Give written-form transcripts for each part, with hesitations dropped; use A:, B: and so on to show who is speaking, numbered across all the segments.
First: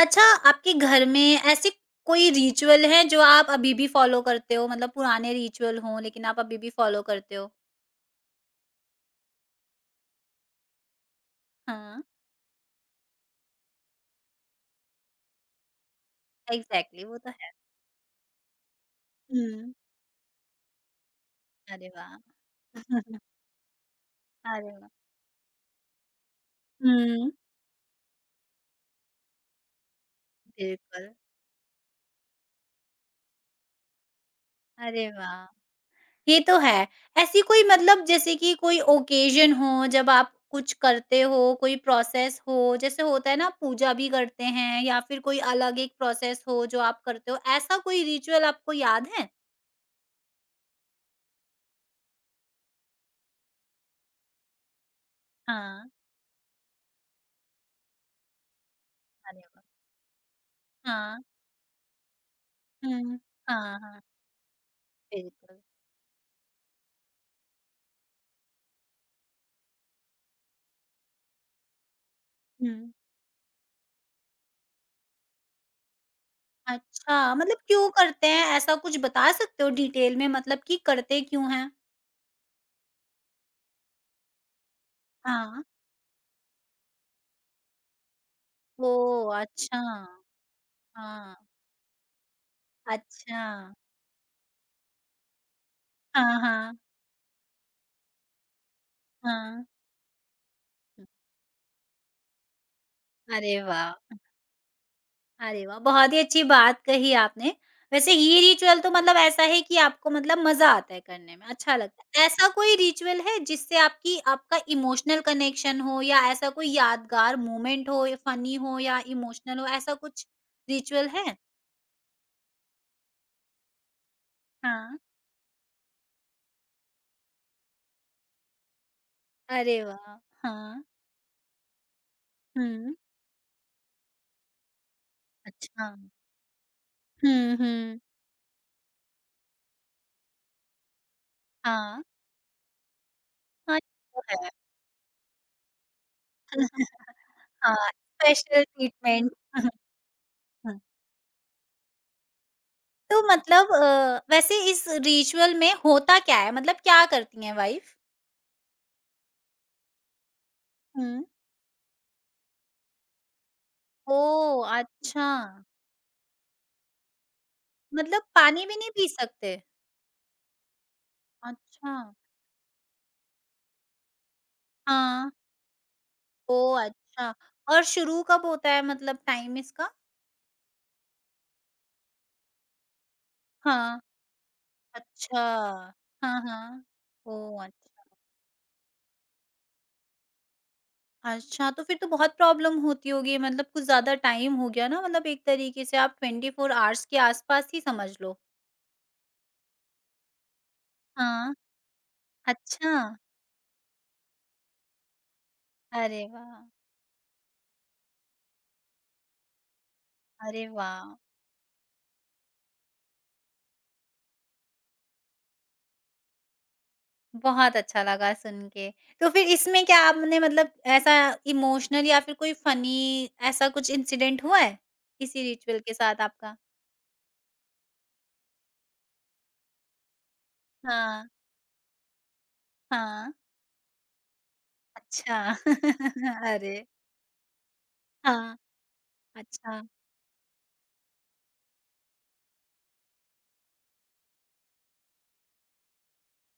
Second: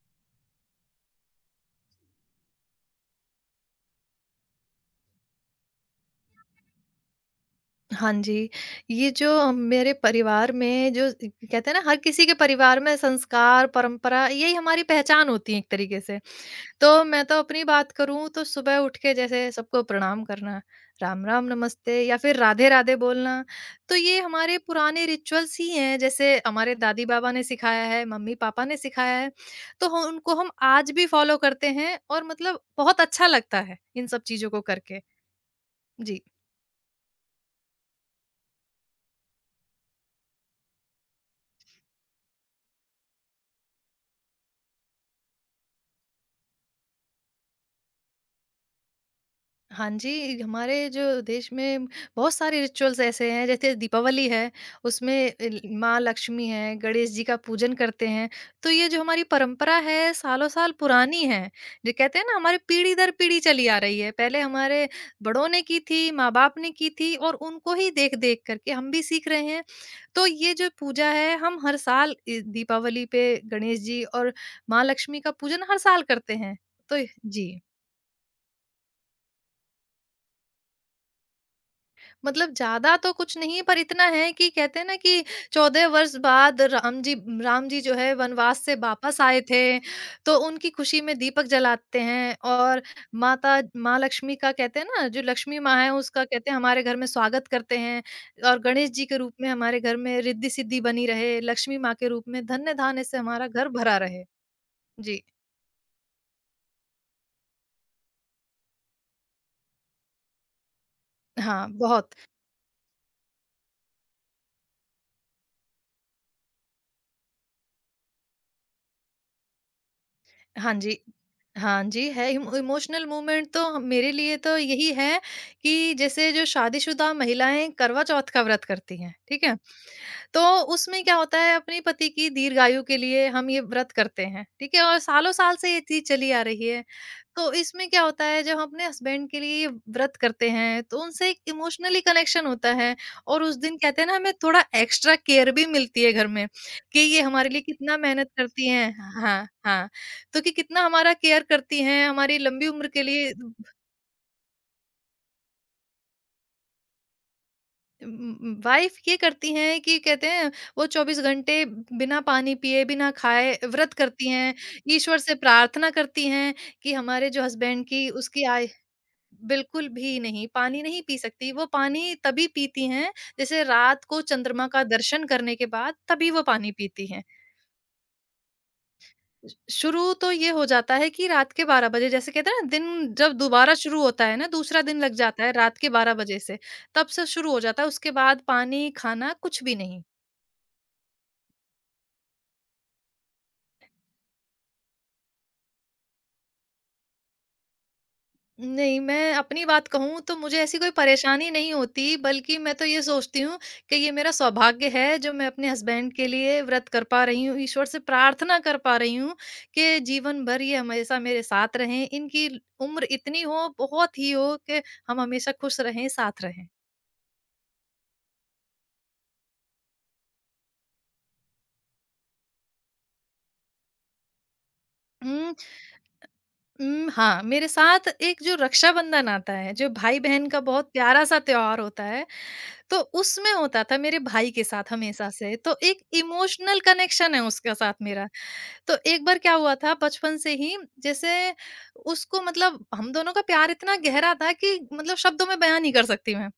A: अच्छा, आपके घर में ऐसे कोई रिचुअल है जो आप अभी भी फॉलो करते हो? मतलब पुराने रिचुअल हों लेकिन आप अभी भी फॉलो करते हो?
B: हाँ जी, ये जो मेरे परिवार में जो कहते हैं ना हर
A: हाँ,
B: किसी के परिवार में संस्कार, परंपरा यही हमारी पहचान होती है एक तरीके से। तो
A: एग्ज़ैक्टली वो
B: मैं
A: तो
B: तो
A: है।
B: अपनी बात करूँ तो सुबह उठ के जैसे
A: हुँ,
B: सबको प्रणाम करना, राम-राम,
A: अरे
B: नमस्ते
A: वाह!
B: या फिर राधे-राधे बोलना, तो ये हमारे
A: अरे वाह!
B: पुराने रिचुअल्स ही हैं। जैसे हमारे
A: हुँ,
B: दादी-बाबा ने सिखाया है, मम्मी-पापा ने सिखाया है, तो ह उनको हम आज भी
A: बिल्कुल।
B: फ़ॉलो करते हैं और मतलब बहुत अच्छा लगता है इन सब चीज़ों को करके।
A: अरे वाह!
B: जी।
A: ये तो है। ऐसी कोई मतलब जैसे कि कोई ओकेज़न हो जब आप कुछ करते हो, कोई प्रोसेस हो, जैसे होता है ना पूजा भी करते हैं या फिर कोई अलग एक प्रोसेस हो जो आप करते हो, ऐसा कोई रिचुअल आपको याद है?
B: हाँ जी, हमारे जो देश में बहुत सारे रिचुअल्स ऐसे हैं, जैसे दीपावली है, उसमें अल
A: हाँ,
B: माँ लक्ष्मी हैं, गणेश जी का पूजन करते हैं। तो ये जो हमारी
A: अरे वाह!
B: परंपरा है, सालों-साल पुरानी
A: हाँ।
B: है। जो कहते हैं ना, हमारी पीढ़ी दर
A: हुँ।
B: पीढ़ी चली
A: हाँ,
B: आ रही
A: हाँ।
B: है। पहले हमारे बड़ों
A: बिल्कुल।
B: ने की थी, माँ-बाप ने की थी और उनको ही देख-देख करके हम भी सीख रहे हैं। तो ये जो पूजा है, हम हर साल इ
A: हुँ।
B: दीपावली पे गणेश जी और माँ लक्ष्मी का पूजन हर साल करते हैं। तो
A: अच्छा,
B: जी।
A: मतलब क्यों करते हैं? ऐसा कुछ बता सकते हो डिटेल में मतलब कि करते क्यों हैं?
B: मतलब ज़्यादा तो कुछ नहीं, पर इतना है कि कहते हैं ना कि
A: हाँ।
B: 14 वर्ष बाद राम जी, जो है, वनवास से वापस
A: ओह!
B: आए थे,
A: अच्छा।
B: तो उनकी खुशी में
A: हाँ।
B: दीपक जलाते हैं। और
A: अच्छा।
B: माता माँ लक्ष्मी का कहते हैं ना, जो लक्ष्मी माँ है उसका
A: हाँ,
B: कहते हैं
A: हाँ।
B: हमारे घर में स्वागत करते हैं, और गणेश जी के रूप में
A: हाँ।
B: हमारे घर में रिद्धि-सिद्धि बनी रहे, लक्ष्मी माँ के रूप में धन्य-धान्य से हमारा
A: अरे
B: घर भरा
A: वाह!
B: रहे। जी।
A: अरे वाह! बहुत ही अच्छी बात कही आपने। वैसे ये रिचुअल तो मतलब ऐसा है कि आपको मतलब मज़ा आता है करने में,
B: हाँ,
A: अच्छा लगता
B: बहुत।
A: है। ऐसा कोई रिचुअल है जिससे आपकी आपका इमोशनल कनेक्शन हो या ऐसा कोई यादगार मोमेंट हो या फ़नी हो या इमोशनल हो, ऐसा कुछ
B: हाँ जी।
A: रिचुअल है?
B: हाँ जी, है इमोशनल मूवमेंट तो, मेरे लिए तो यही
A: हाँ।
B: है कि जैसे जो शादीशुदा महिलाएँ करवा चौथ का व्रत करती हैं, ठीक है?
A: अरे वाह!
B: तो
A: हाँ।
B: उसमें क्या होता है, अपने पति की दीर्घायु
A: हुँ।
B: के लिए हम ये व्रत करते हैं, ठीक है? और सालों साल से ये
A: अच्छा।
B: चीज़ चली आ रही है। तो
A: हुँ,
B: इसमें
A: हुँ।
B: क्या होता है, जब हम अपने हस्बैंड के लिए ये व्रत करते हैं तो उनसे एक इमोशनली
A: हाँ।
B: कनेक्शन होता है और उस
A: हाँ,
B: दिन कहते हैं ना
A: ये तो
B: हमें
A: है।
B: थोड़ा एक्स्ट्रा केयर भी मिलती है घर में, कि ये हमारे लिए
A: हाँ,
B: कितना मेहनत
A: स्पेशल
B: करती हैं।
A: ट्रीटमेंट।
B: हाँ, हाँ। तो कि कितना हमारा केयर करती हैं, हमारी लंबी उम्र के
A: तो
B: लिए।
A: मतलब वैसे इस रिचुअल में होता क्या है? मतलब क्या करती हैं वाइफ?
B: वाइफ ये करती हैं कि कहते हैं, वो 24
A: हुँ।
B: घंटे बिना पानी पिए, बिना खाए व्रत करती हैं,
A: ओह!
B: ईश्वर
A: अच्छा,
B: से प्रार्थना करती हैं कि हमारे जो हस्बैंड की
A: मतलब
B: उसकी
A: पानी
B: आय।
A: भी नहीं पी सकते?
B: बिल्कुल भी नहीं, पानी नहीं पी सकती। वो
A: अच्छा,
B: पानी तभी पीती हैं, जैसे रात को चंद्रमा का दर्शन
A: हाँ।
B: करने के बाद तभी वो पानी
A: ओह!
B: पीती हैं।
A: अच्छा और शुरू कब होता है मतलब टाइम इसका?
B: शुरू तो ये हो जाता है कि रात के 12 बजे, जैसे कहते हैं ना दिन जब दोबारा
A: हाँ।
B: शुरू होता है ना, दूसरा दिन लग
A: अच्छा,
B: जाता है रात के 12 बजे
A: हाँ,
B: से,
A: हाँ।
B: तब से शुरू हो
A: ओह!
B: जाता है।
A: अच्छा,
B: उसके बाद पानी, खाना कुछ भी नहीं।
A: अच्छा तो फिर तो बहुत प्रॉब्लम होती होगी मतलब कुछ ज़्यादा टाइम हो गया ना मतलब एक तरीके से आप 24 आवर्स के आसपास ही समझ लो।
B: नहीं, मैं अपनी बात कहूँ तो मुझे ऐसी कोई परेशानी
A: हाँ,
B: नहीं होती, बल्कि मैं तो
A: अच्छा।
B: ये सोचती हूँ कि ये मेरा सौभाग्य है जो मैं अपने हस्बैंड
A: अरे
B: के
A: वाह!
B: लिए व्रत कर पा रही हूँ, ईश्वर से प्रार्थना कर पा रही हूँ कि जीवन
A: अरे
B: भर ये
A: वाह!
B: हमेशा मेरे साथ रहें, इनकी उम्र इतनी हो, बहुत ही हो कि हम हमेशा खुश रहें, साथ रहें।
A: बहुत अच्छा लगा सुन के। तो फिर इसमें क्या आपने मतलब ऐसा इमोशनल या फिर कोई फ़नी ऐसा कुछ इंसिडेंट हुआ है? इसी
B: उम
A: रिचुअल के साथ आपका?
B: हाँ, मेरे साथ एक जो रक्षाबंधन आता है, जो भाई-बहन का बहुत
A: हाँ,
B: प्यारा-सा त्योहार होता है, तो
A: हाँ।
B: उसमें होता था मेरे भाई के साथ हमेशा
A: अच्छा।
B: से, तो एक
A: अरे!
B: इमोशनल कनेक्शन है उसके साथ मेरा।
A: हाँ,
B: तो एक बार क्या हुआ
A: अच्छा।
B: था बचपन से ही, जैसे उसको, मतलब हम दोनों का प्यार इतना गहरा था कि मतलब शब्दों में बयान नहीं कर सकती मैं।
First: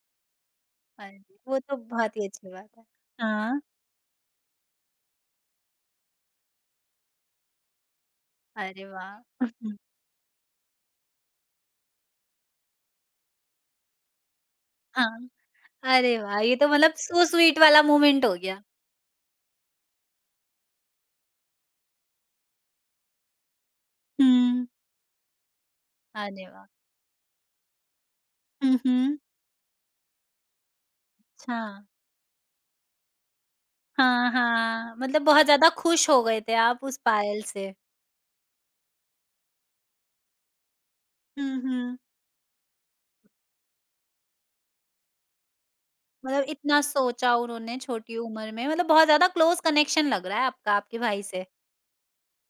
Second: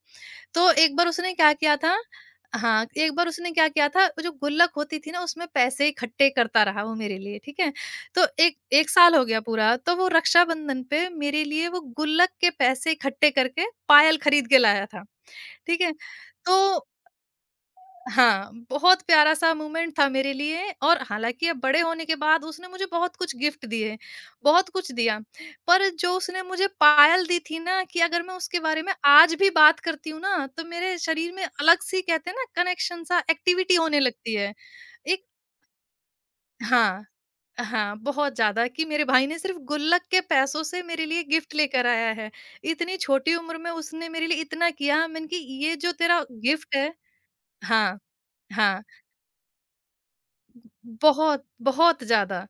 B: तो एक बार
A: अरे!
B: उसने क्या
A: वो तो
B: किया था।
A: बहुत ही अच्छी बात है।
B: हाँ, एक बार उसने
A: हाँ।
B: क्या किया था, जो गुल्लक होती थी ना उसमें पैसे इकट्ठे करता रहा वो मेरे लिए, ठीक है? तो एक
A: अरे
B: 1
A: वाह!
B: साल हो गया पूरा, तो वो रक्षाबंधन पे मेरे लिए वो गुल्लक के पैसे इकट्ठे करके पायल खरीद के लाया था,
A: हाँ।
B: ठीक है?
A: अरे वाह! ये तो
B: तो
A: मतलब सो स्वीट वाला मोमेंट हो
B: हाँ,
A: गया।
B: बहुत प्यारा-सा मोमेंट था मेरे लिए, और हालाँकि अब बड़े होने के बाद उसने मुझे बहुत कुछ गिफ्ट दिए,
A: हुँ।
B: बहुत कुछ दिया। पर जो उसने
A: अरे वाह!
B: मुझे पायल दी थी ना, कि अगर मैं उसके
A: हुँ,
B: बारे में
A: हुँ।
B: आज भी बात करती हूँ ना, तो मेरे शरीर में
A: अच्छा।
B: अलग-सी, कहते हैं ना, कनेक्शन-सा एक्टिविटी होने
A: हाँ,
B: लगती है।
A: हाँ। मतलब
B: एक
A: बहुत ज़्यादा खुश हो गए थे आप उस
B: हाँ,
A: पायल से।
B: हाँ, बहुत ज़्यादा, कि मेरे भाई ने सिर्फ़ गुल्लक के पैसों से मेरे लिए गिफ्ट
A: हुँ,
B: लेकर
A: हुँ।
B: आया है। इतनी छोटी उम्र में उसने मेरे लिए इतना किया, मैंने कि ये जो तेरा
A: मतलब
B: गिफ्ट
A: इतना
B: है।
A: सोचा उन्होंने
B: हाँ,
A: छोटी उम्र में,
B: हाँ।
A: मतलब बहुत ज़्यादा क्लोज़ कनेक्शन लग रहा है आपका आपके भाई
B: बहुत,
A: से।
B: बहुत ज़्यादा,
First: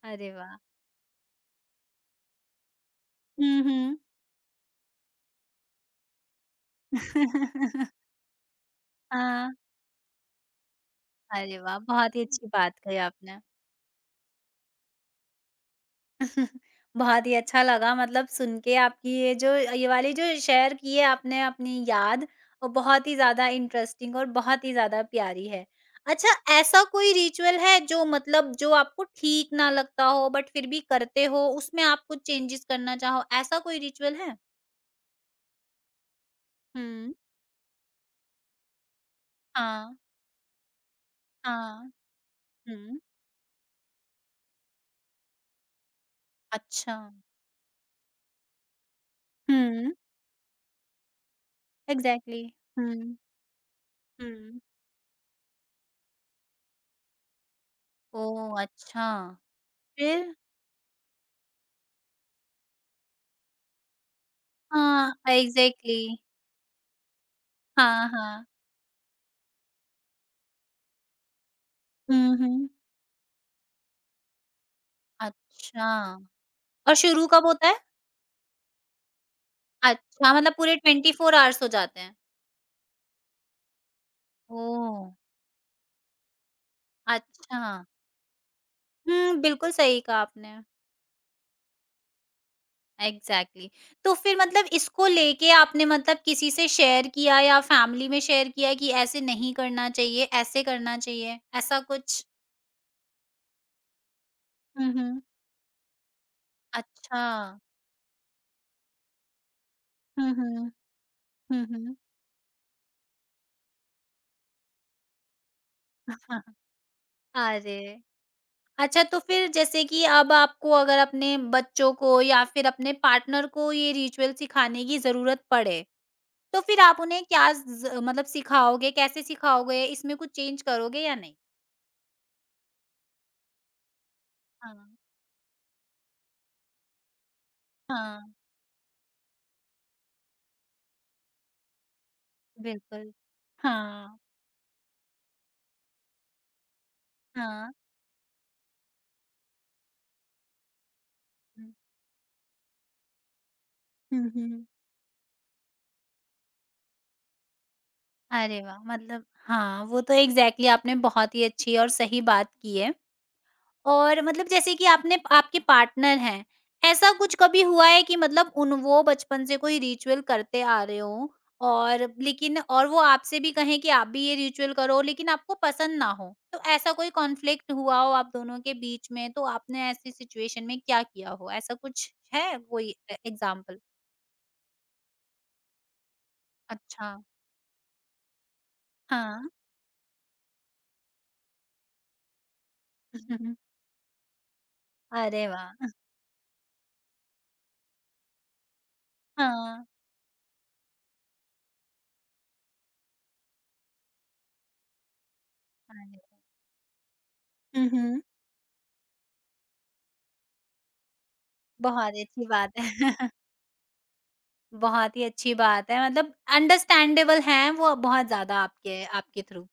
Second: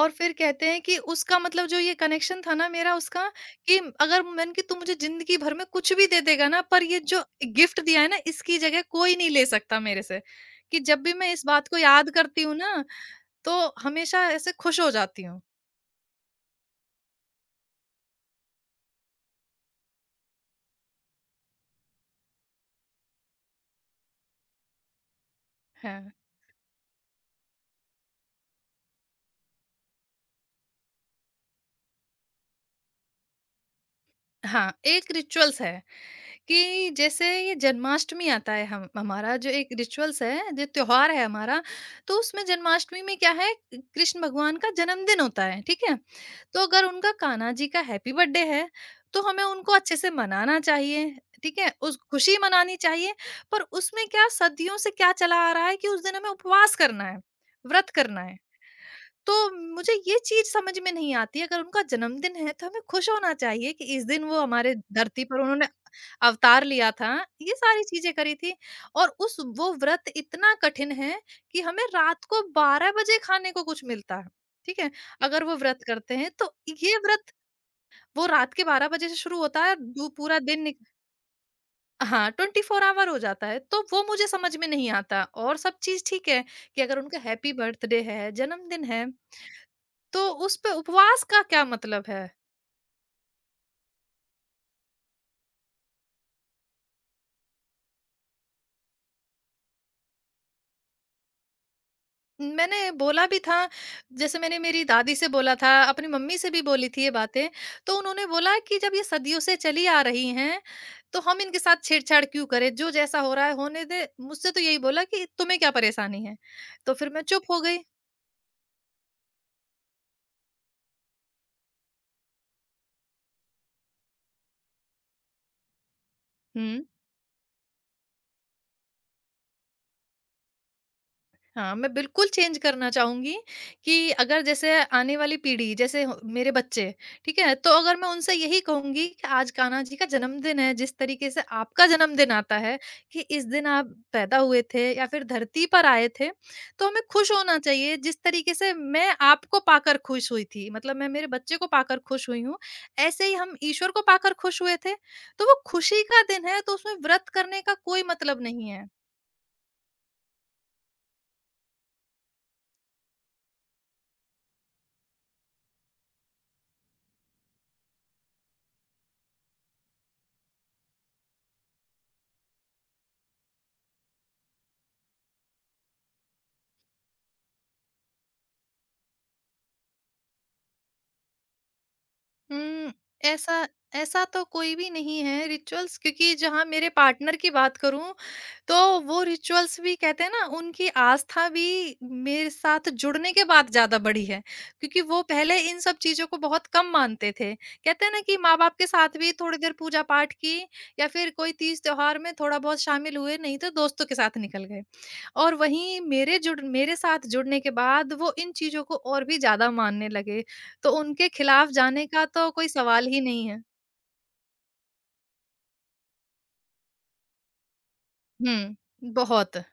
B: और
A: अरे
B: फिर
A: वाह!
B: कहते हैं कि उसका, मतलब जो ये कनेक्शन था ना मेरा उसका,
A: हुँ,
B: कि
A: हुँ।
B: अगर मैंने, कि तू मुझे ज़िंदगी भर में कुछ भी दे देगा ना, पर ये जो गिफ्ट दिया है ना इसकी जगह कोई नहीं ले
A: हाँ।
B: सकता मेरे से। कि जब भी मैं इस
A: अरे
B: बात
A: वाह!
B: को याद
A: बहुत ही
B: करती
A: अच्छी
B: हूँ
A: बात
B: ना,
A: कही आपने।
B: तो हमेशा ऐसे खुश हो जाती हूँ।
A: बहुत ही अच्छा लगा मतलब सुन के आपकी ये जो ये वाली जो शेयर की है आपने अपनी याद और बहुत ही ज़्यादा इंटरेस्टिंग और बहुत ही ज़्यादा प्यारी है।
B: हैं।
A: अच्छा ऐसा कोई रिचुअल है जो मतलब जो आपको ठीक ना लगता हो बट फिर भी करते हो, उसमें आप कुछ चेंजेस करना चाहो, ऐसा कोई रिचुअल है?
B: हाँ, एक रिचुअल्स है। कि
A: हुँ।
B: जैसे ये जन्माष्टमी आता है, हम हमारा जो एक
A: हाँ,
B: रिचुअल्स है, जो त्योहार है हमारा,
A: हाँ।
B: तो उसमें
A: हुँ।
B: जन्माष्टमी में क्या है, कृष्ण भगवान का जन्मदिन होता है, ठीक है? तो अगर
A: अच्छा।
B: उनका कान्हा जी का हैप्पी बर्थडे है, तो हमें उनको
A: हुँ,
B: अच्छे से मनाना चाहिए, ठीक है, उस खुशी
A: एग्ज़ैक्टली।
B: मनानी चाहिए।
A: हुँ,
B: पर उसमें क्या,
A: हुँ।
B: सदियों से क्या चला आ रहा है कि उस दिन हमें उपवास करना है, व्रत करना है।
A: ओह! अच्छा।
B: तो मुझे ये
A: फिर?
B: चीज़ समझ में नहीं आती है, अगर उनका जन्मदिन है तो हमें खुश होना चाहिए कि इस दिन वो हमारे
A: हाँ,
B: धरती पर उन्होंने
A: एग्ज़ैक्टली।
B: अवतार लिया था, ये सारी
A: हाँ,
B: चीज़ें करी
A: हाँ।
B: थी। और उस वो व्रत इतना कठिन है कि हमें रात
A: हुँ,
B: को
A: हुँ।
B: 12 बजे खाने को कुछ मिलता है, ठीक है? अगर वो व्रत
A: अच्छा।
B: करते हैं तो
A: और
B: ये
A: शुरू
B: व्रत,
A: कब होता है?
B: वो रात के 12 बजे से शुरू होता है दू
A: अच्छा। हाँ,
B: पूरा
A: मतलब
B: दिन
A: पूरे
B: निक
A: 24 आवर्स हो जाते हैं।
B: हाँ, 24 ऑवर हो जाता है, तो वो मुझे समझ में नहीं
A: ओह!
B: आता, और सब चीज़ ठीक है कि अगर उनका हैप्पी
A: अच्छा।
B: बर्थडे है, जन्मदिन है,
A: हुँ, बिल्कुल सही कहा
B: तो
A: आपने।
B: उस पे उपवास का क्या मतलब है?
A: Exactly exactly। तो फिर मतलब इसको लेके आपने मतलब किसी से शेयर किया या फैमिली में शेयर किया कि ऐसे नहीं करना चाहिए, ऐसे करना चाहिए, ऐसा कुछ?
B: मैंने बोला भी था, जैसे मैंने मेरी
A: हुँ,
B: दादी
A: हुँ।
B: से बोला था, अपनी मम्मी से भी बोली थी ये
A: अच्छा।
B: बातें, तो उन्होंने बोला कि जब ये सदियों से चली आ रही
A: हुँ,
B: हैं,
A: हुँ।
B: तो हम इनके
A: हुँ,
B: साथ
A: हुँ।
B: छेड़छाड़ क्यों करें? जो जैसा हो रहा है होने दे। मुझसे तो यही बोला कि तुम्हें क्या परेशानी है? तो फिर मैं चुप हो गई।
A: अरे! अच्छा तो फिर जैसे कि अब आपको अगर अपने बच्चों को या फिर अपने पार्टनर को ये रिचुअल सिखाने की ज़रूरत पड़े, तो फिर
B: हुँ।
A: आप उन्हें क्या ज़ मतलब सिखाओगे, कैसे सिखाओगे? इसमें कुछ चेंज करोगे या नहीं?
B: हाँ, मैं बिल्कुल चेंज करना चाहूँगी कि अगर जैसे
A: हाँ।
B: आने वाली पीढ़ी, जैसे ह मेरे बच्चे, ठीक है? तो अगर मैं
A: हाँ,
B: उनसे यही कहूँगी कि आज कान्हा जी का जन्मदिन है, जिस तरीके से आपका जन्मदिन आता है
A: बिल्कुल।
B: कि इस दिन आप
A: हाँ।
B: पैदा हुए थे या फिर धरती पर आए थे, तो हमें खुश होना
A: हाँ।
B: चाहिए जिस तरीके से मैं आपको पाकर खुश हुई थी। मतलब मैं मेरे बच्चे को
A: हुँ,
B: पाकर खुश हुई हूँ, ऐसे ही हम ईश्वर को
A: हुँ,
B: पाकर खुश
A: हुँ।
B: हुए थे। तो वो खुशी का दिन है, तो उसमें व्रत करने का कोई मतलब
A: अरे
B: नहीं
A: वाह!
B: है।
A: मतलब हाँ, वो तो एग्ज़ैक्टली आपने बहुत ही अच्छी और सही बात की है। और मतलब जैसे कि आपने आपके पार्टनर हैं, ऐसा कुछ कभी हुआ है कि मतलब उन वो बचपन से कोई रिचुअल करते आ रहे हों और लेकिन और वो आपसे भी कहें कि आप भी ये रिचुअल करो लेकिन आपको पसंद ना हो? तो ऐसा कोई कॉन्फ्लिक्ट हुआ हो आप दोनों के बीच में, तो आपने ऐसी सिचुएशन में क्या किया हो? ऐसा कुछ है
B: हुँ,
A: कोई ए
B: ऐसा
A: एग्ज़ाम्पल?
B: ऐसा तो कोई भी नहीं है रिचुअल्स, क्योंकि जहाँ मेरे
A: अच्छा।
B: पार्टनर की बात करूँ, तो वो
A: हाँ।
B: रिचुअल्स भी कहते हैं ना उनकी आस्था भी मेरे साथ जुड़ने के बाद ज़्यादा बढ़ी है, क्योंकि वो
A: अरे
B: पहले इन
A: वाह!
B: सब चीज़ों को बहुत कम मानते थे। कहते हैं ना कि माँ-बाप के साथ भी थोड़ी देर
A: हाँ,
B: पूजा-पाठ की या फिर कोई तीज त्योहार में थोड़ा बहुत शामिल हुए, नहीं तो दोस्तों के साथ निकल गए। और वहीं
A: अरे!
B: मेरे साथ जुड़ने के
A: हुँ,
B: बाद
A: हुँ।
B: वो इन चीज़ों को और भी ज़्यादा मानने लगे, तो उनके खिलाफ जाने
A: बहुत
B: का
A: अच्छी
B: तो कोई
A: बात है।
B: सवाल ही नहीं है।
A: बहुत ही अच्छी बात है मतलब अंडरस्टैंडेबल हैं वो बहुत ज़्यादा
B: हुँ,
A: आपके आपके
B: बहुत,
A: थ्रू,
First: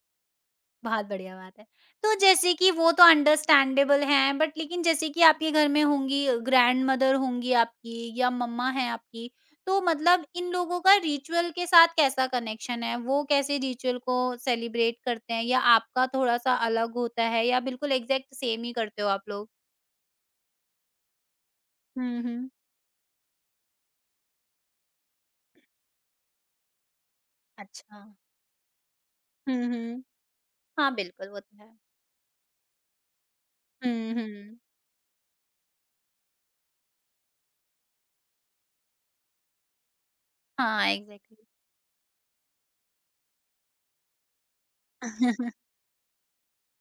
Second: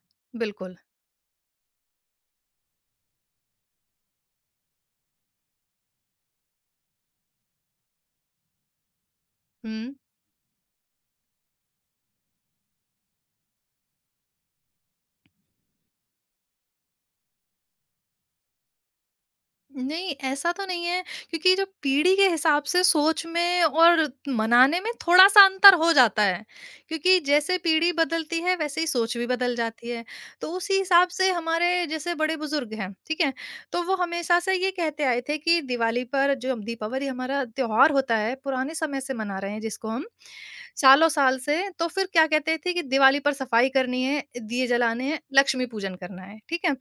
B: बिल्कुल।
A: बहुत बढ़िया बात है। तो जैसे कि वो तो अंडरस्टैंडेबल हैं बट लेकिन जैसे कि आपके घर में होंगी ग्रैंडमदर होंगी आपकी या मम्मा हैं आपकी, तो
B: हुँ।
A: मतलब इन लोगों का रिचुअल के साथ कैसा कनेक्शन है? वो कैसे रिचुअल को सेलिब्रेट करते हैं या आपका थोड़ा-सा अलग होता है या बिल्कुल एग्ज़ैक्ट सेम ही करते हो आप लोग?
B: नहीं, ऐसा तो नहीं है, क्योंकि जो पीढ़ी
A: हुँ,
B: के
A: हुँ।
B: हिसाब से सोच में और मनाने में थोड़ा-सा अंतर हो जाता है, क्योंकि जैसे पीढ़ी
A: अच्छा।
B: बदलती है वैसे ही सोच भी
A: हुँ,
B: बदल जाती
A: हुँ।
B: है। तो उसी
A: हाँ,
B: हिसाब
A: बिल्कुल
B: से
A: वो तो है।
B: हमारे जैसे बड़े-बुज़ुर्ग हैं, ठीक है? तो वो
A: हुँ,
B: हमेशा से
A: हुँ।
B: ये कहते आए थे कि दिवाली पर, जो दीपावली हमारा त्योहार होता है, पुराने समय से मना रहे हैं जिसको हम,
A: हाँ,
B: सालों-साल
A: एग्ज़ैक्टली।
B: से, तो फिर क्या कहते थे कि दिवाली पर सफाई करनी है, दिए जलाने हैं, लक्ष्मी पूजन करना है, ठीक है?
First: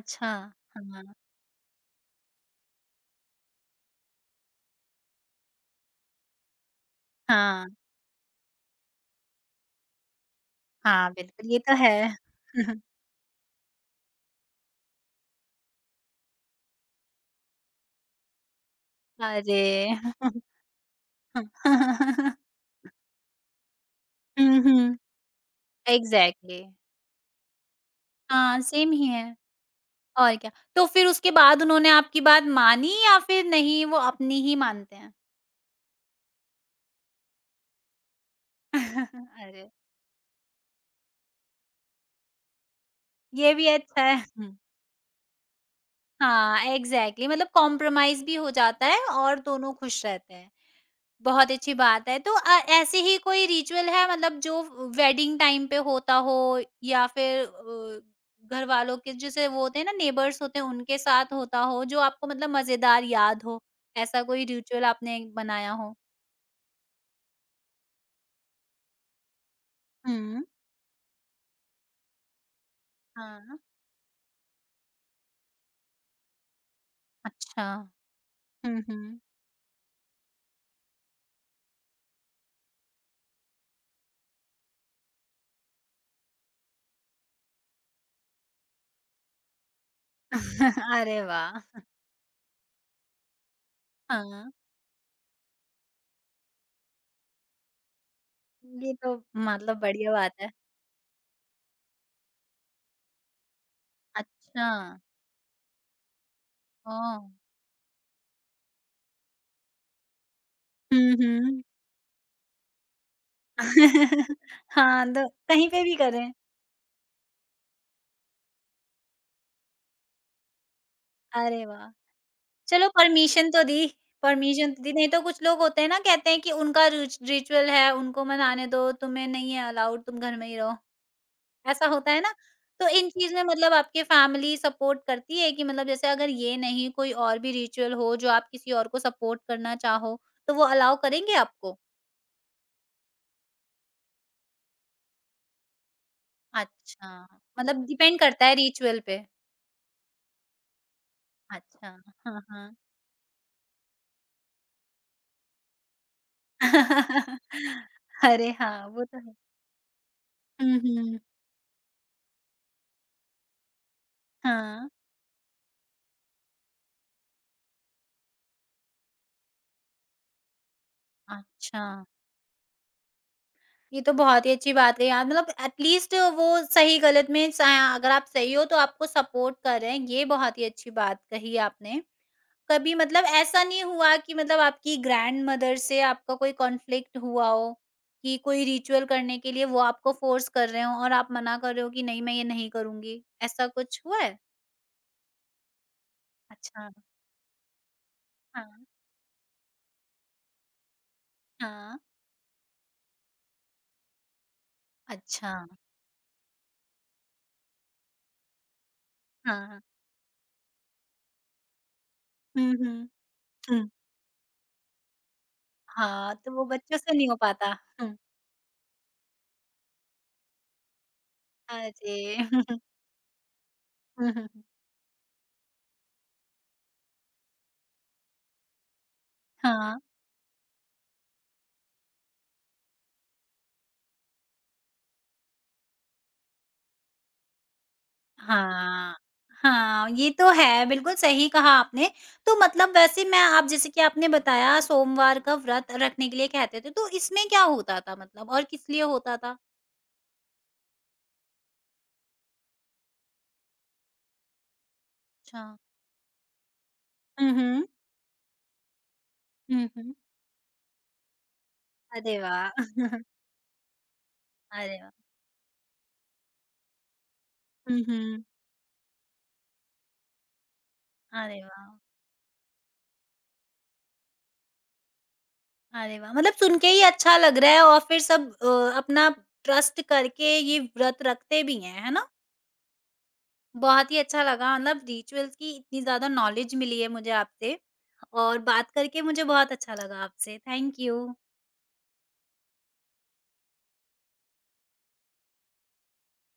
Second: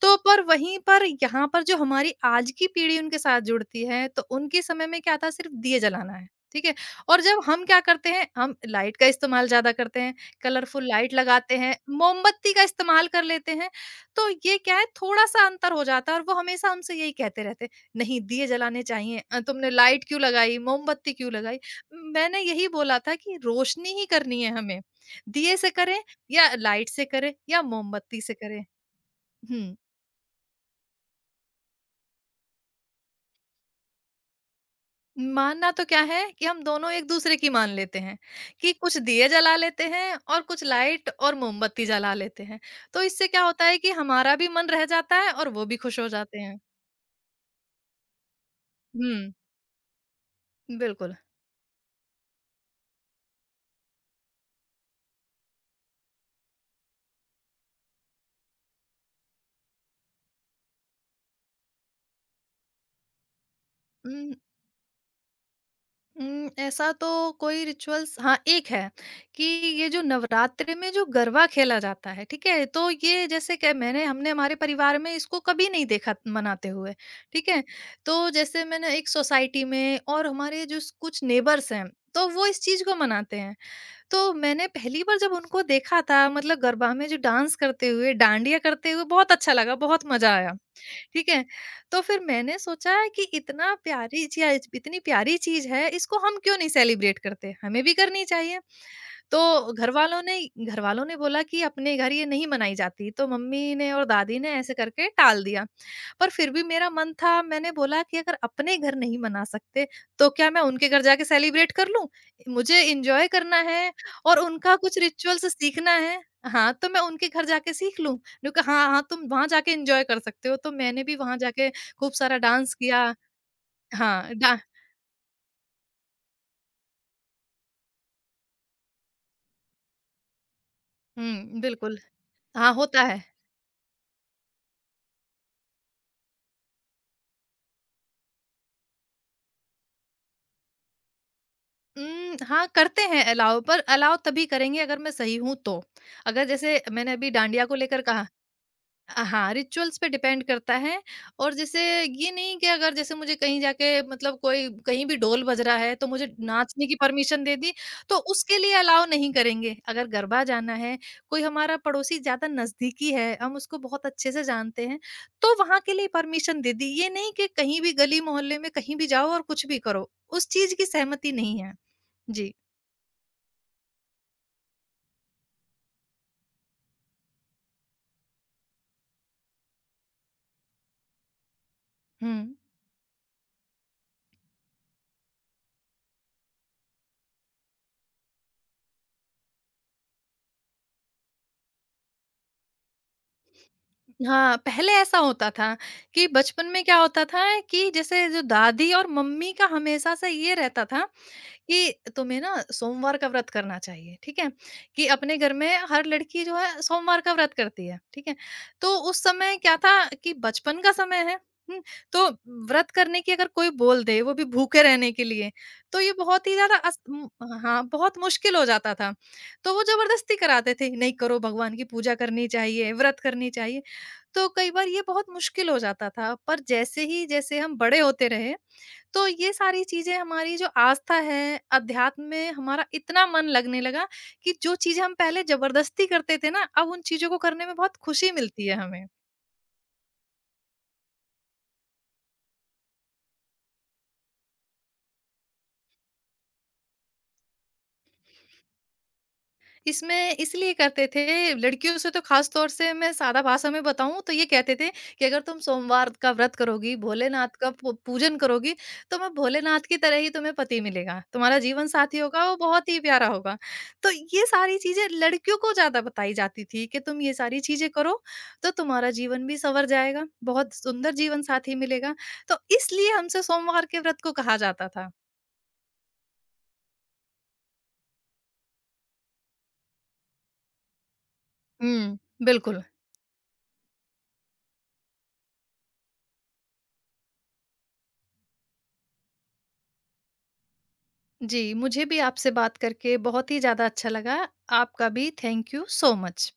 B: तो पर वहीं
A: हाँ,
B: पर, यहाँ पर जो हमारी आज की पीढ़ी उनके साथ जुड़ती है, तो उनके समय में क्या था, सिर्फ़ दिए जलाना है, ठीक है? और जब हम
A: हाँ,
B: क्या करते हैं, हम लाइट का इस्तेमाल ज़्यादा करते हैं, कलरफुल
A: हाँ,
B: लाइट
A: बिल्कुल
B: लगाते
A: ये तो
B: हैं,
A: है।
B: मोमबत्ती का इस्तेमाल कर लेते हैं, तो ये क्या है, थोड़ा-सा अंतर हो जाता है, और वो हमेशा हमसे यही कहते रहते हैं, "नहीं, दिए जलाने चाहिए
A: अरे!
B: तुमने लाइट क्यों लगाई? मोमबत्ती क्यों लगाई?" मैंने यही बोला था कि रोशनी ही करनी है
A: हुँ, हुँ।
B: हमें, दिए से करें या
A: एग्ज़ैक्टली।
B: लाइट से करें या मोमबत्ती से
A: हाँ,
B: करें।
A: सेम ही है।
B: हुँ।
A: और क्या। तो फिर उसके बाद उन्होंने आपकी बात मानी या फिर नहीं वो अपनी ही मानते हैं?
B: मानना तो क्या है कि हम दोनों एक-दूसरे की मान लेते हैं, कि कुछ दिए जला
A: अरे!
B: लेते हैं और कुछ लाइट और मोमबत्ती जला लेते हैं। तो इससे क्या
A: ये
B: होता
A: भी
B: है कि
A: अच्छा है।
B: हमारा भी मन रह जाता है और वो भी खुश हो जाते हैं।
A: हाँ, एग्ज़ैक्टली मतलब कॉम्प्रोमाइज़ भी हो जाता है
B: हुँ,
A: और दोनों खुश रहते हैं।
B: बिल्कुल।
A: बहुत अच्छी बात है। तो ऐसे ही कोई रिचुअल है मतलब जो वेडिंग टाइम पे होता हो या फिर घर वालों के जैसे वो होते हैं ना नेबर्स होते हैं उनके साथ होता हो जो आपको मतलब मज़ेदार याद हो? ऐसा
B: उम,
A: कोई रिचुअल आपने बनाया हो?
B: ऐसा तो कोई रिचुअल्स हाँ, एक है कि ये जो
A: हुँ।
B: नवरात्रि में जो गरबा खेला जाता है, ठीक है? तो ये जैसे
A: हाँ।
B: कि मैंने हमने हमारे परिवार में इसको कभी नहीं देखा मनाते हुए, ठीक है?
A: अच्छा।
B: तो जैसे
A: हुँ,
B: मैंने एक
A: हुँ।
B: सोसाइटी में और हमारे जो स कुछ नेबर्स हैं, तो वो इस चीज़ को मनाते हैं। तो मैंने पहली बार जब उनको देखा था मतलब गरबा में जो डांस करते हुए, डांडिया करते हुए बहुत अच्छा लगा, बहुत मज़ा आया।
A: अरे
B: ठीक है?
A: वाह!
B: तो फिर मैंने सोचा कि इतना प्यारी
A: हाँ,
B: चीज़ इतनी प्यारी चीज़ है, इसको हम क्यों नहीं सेलिब्रेट करते? हमें भी करनी चाहिए।
A: ये तो
B: तो
A: मतलब बढ़िया
B: घरवालों
A: बात
B: ने
A: है।
B: घरवालों ने बोला कि अपने घर ये नहीं मनाई जाती, तो मम्मी ने और दादी ने
A: अच्छा,
B: ऐसे करके टाल दिया। पर फिर भी मेरा मन
A: ओह!
B: था मैंने बोला कि अगर अपने घर नहीं मना सकते तो क्या मैं उनके घर
A: हुँ,
B: जाके
A: हुँ।
B: सेलिब्रेट कर लूँ? मुझे एन्जॉय करना है और उनका कुछ
A: हाँ, तो
B: रिचुअल्स
A: कहीं पे
B: सीखना
A: भी
B: है।
A: करें।
B: हाँ, तो मैं उनके घर जाके सीख लूँ। उन्होंने कहा हाँ, हाँ तुम वहाँ जाके एन्जॉय कर सकते हो। तो मैंने भी वहाँ
A: अरे
B: जाके
A: वाह!
B: खूब सारा डांस
A: चलो
B: किया। हाँ, डा
A: परमिशन तो दी, नहीं तो कुछ लोग होते हैं ना कहते हैं कि उनका रिचुअल है, उनको मनाने दो, तुम्हें नहीं है अलाउड, तुम घर में ही रहो,
B: हुँ,
A: ऐसा
B: बिल्कुल।
A: होता है ना?
B: हाँ,
A: तो
B: होता
A: इन
B: है।
A: चीज़ में मतलब आपकी फैमिली सपोर्ट करती है कि मतलब जैसे अगर ये नहीं कोई और भी रिचुअल हो जो आप किसी और को सपोर्ट करना चाहो, तो वो अलाउ करेंगे आपको?
B: हाँ, करते हैं अलाउ पर अलाउ तभी करेंगे अगर मैं सही हूँ तो। अगर जैसे
A: अच्छा,
B: मैंने अभी डांडिया को
A: मतलब
B: लेकर
A: डिपेंड
B: कहा
A: करता है रिचुअल पे।
B: अ, हाँ, रिचुअल्स पे डिपेंड करता है और जैसे
A: अच्छा,
B: ये
A: हाँ,
B: नहीं कि
A: हाँ।
B: अगर जैसे मुझे कहीं जाके मतलब कोई कहीं भी ढोल बज रहा है, तो मुझे नाचने की परमिशन दे दी, तो
A: अरे
B: उसके लिए
A: हाँ, वो
B: अलाउ
A: तो
B: नहीं
A: है।
B: करेंगे। अगर गरबा जाना
A: हुँ,
B: है,
A: हुँ।
B: कोई हमारा पड़ोसी ज़्यादा नज़दीकी है, हम उसको बहुत अच्छे से जानते
A: हाँ,
B: हैं, तो वहाँ के लिए परमिशन दे दी। ये नहीं कि कहीं भी गली मोहल्ले में कहीं भी जाओ और कुछ भी करो, उस चीज़ की सहमति नहीं है।
A: अच्छा।
B: जी।
A: ये तो बहुत ही अच्छी बात है यार मतलब एटलीस्ट वो सही गलत में अगर आप सही हो तो आपको सपोर्ट कर रहे हैं ये बहुत ही अच्छी बात कही आपने
B: हुँ।
A: कभी मतलब ऐसा नहीं हुआ कि मतलब आपकी ग्रैंड मदर से आपका कोई कॉन्फ्लिक्ट हुआ हो कि कोई रिचुअल करने के लिए वो आपको फोर्स कर रहे हो और आप मना कर रहे हो कि नहीं मैं ये नहीं करूंगी ऐसा कुछ हुआ है
B: हाँ, पहले ऐसा होता था कि बचपन में
A: अच्छा
B: क्या होता था कि जैसे जो
A: हाँ
B: दादी और मम्मी का हमेशा से ये रहता था कि
A: हाँ
B: तुम्हें ना सोमवार का व्रत करना चाहिए, ठीक है? कि अपने
A: अच्छा
B: घर में हर लड़की जो है सोमवार का व्रत करती है, ठीक है? तो उस
A: हाँ
B: समय क्या
A: हाँ,
B: था कि बचपन का समय है, हुँ, तो
A: हम्म
B: व्रत
A: हम्म
B: करने की अगर कोई
A: हम्म,
B: बोल दे, वो भी भूखे रहने के लिए, तो ये
A: हाँ
B: बहुत
A: तो
B: ही
A: वो
B: ज़्यादा
A: बच्चों
B: अस
A: से नहीं
B: उम,
A: हो पाता
B: हाँ,
A: हम्म,
B: बहुत मुश्किल हो जाता था। तो वो ज़बरदस्ती कराते थे, नहीं करो, भगवान की पूजा
A: अरे
B: करनी चाहिए, व्रत करनी चाहिए।
A: हम्म,
B: तो
A: हम्म,
B: कई बार ये बहुत मुश्किल हो जाता था, पर जैसे ही जैसे हम बड़े होते रहे तो ये सारी
A: हाँ
B: चीज़ें हमारी जो आस्था है, अध्यात्म में हमारा इतना मन लगने लगा कि जो चीज़ें हम पहले ज़बरदस्ती करते थे ना, अब उन चीज़ों को करने में बहुत खुशी मिलती है हमें।
A: हाँ, हाँ, ये तो है, बिल्कुल सही कहा आपने। तो मतलब वैसे मैं आप जैसे कि आपने बताया सोमवार का व्रत रखने के लिए कहते थे, तो इसमें क्या होता था मतलब और किस लिए होता था?
B: इसमें इसलिए करते थे, लड़कियों से तो ख़ास तौर से मैं सादा भाषा में बताऊँ तो ये कहते थे कि अगर तुम
A: अच्छा।
B: सोमवार का व्रत करोगी, भोलेनाथ
A: हुँ,
B: का
A: हुँ।
B: पू पूजन करोगी, तो मैं
A: हुँ,
B: भोलेनाथ की
A: हुँ।
B: तरह ही तुम्हें पति मिलेगा। तुम्हारा जीवन साथी
A: अरे
B: होगा, वो
A: वाह!
B: बहुत ही प्यारा होगा। तो ये सारी
A: अरे
B: चीज़ें
A: वाह!
B: लड़कियों को ज़्यादा बताई जाती थी कि तुम ये सारी चीज़ें
A: हुँ,
B: करो,
A: हुँ।
B: तो तुम्हारा जीवन भी सँवर जाएगा, बहुत सुंदर जीवन
A: अरे
B: साथी
A: वाह!
B: मिलेगा। तो इसलिए हमसे सोमवार के व्रत को कहा जाता था।
A: अरे वाह! मतलब सुन के ही अच्छा लग रहा है और फिर सब अपना ट्रस्ट करके ये व्रत रखते भी हैं, है
B: हुँ,
A: ना?
B: बिल्कुल।
A: बहुत ही अच्छा लगा मतलब रिचुअल्स की इतनी ज़्यादा नॉलेज मिली है मुझे आपसे और बात करके मुझे बहुत अच्छा लगा आपसे। Thank you.
B: जी, मुझे भी आपसे बात करके बहुत ही ज़्यादा अच्छा लगा। आपका भी थैंक यू सो मच।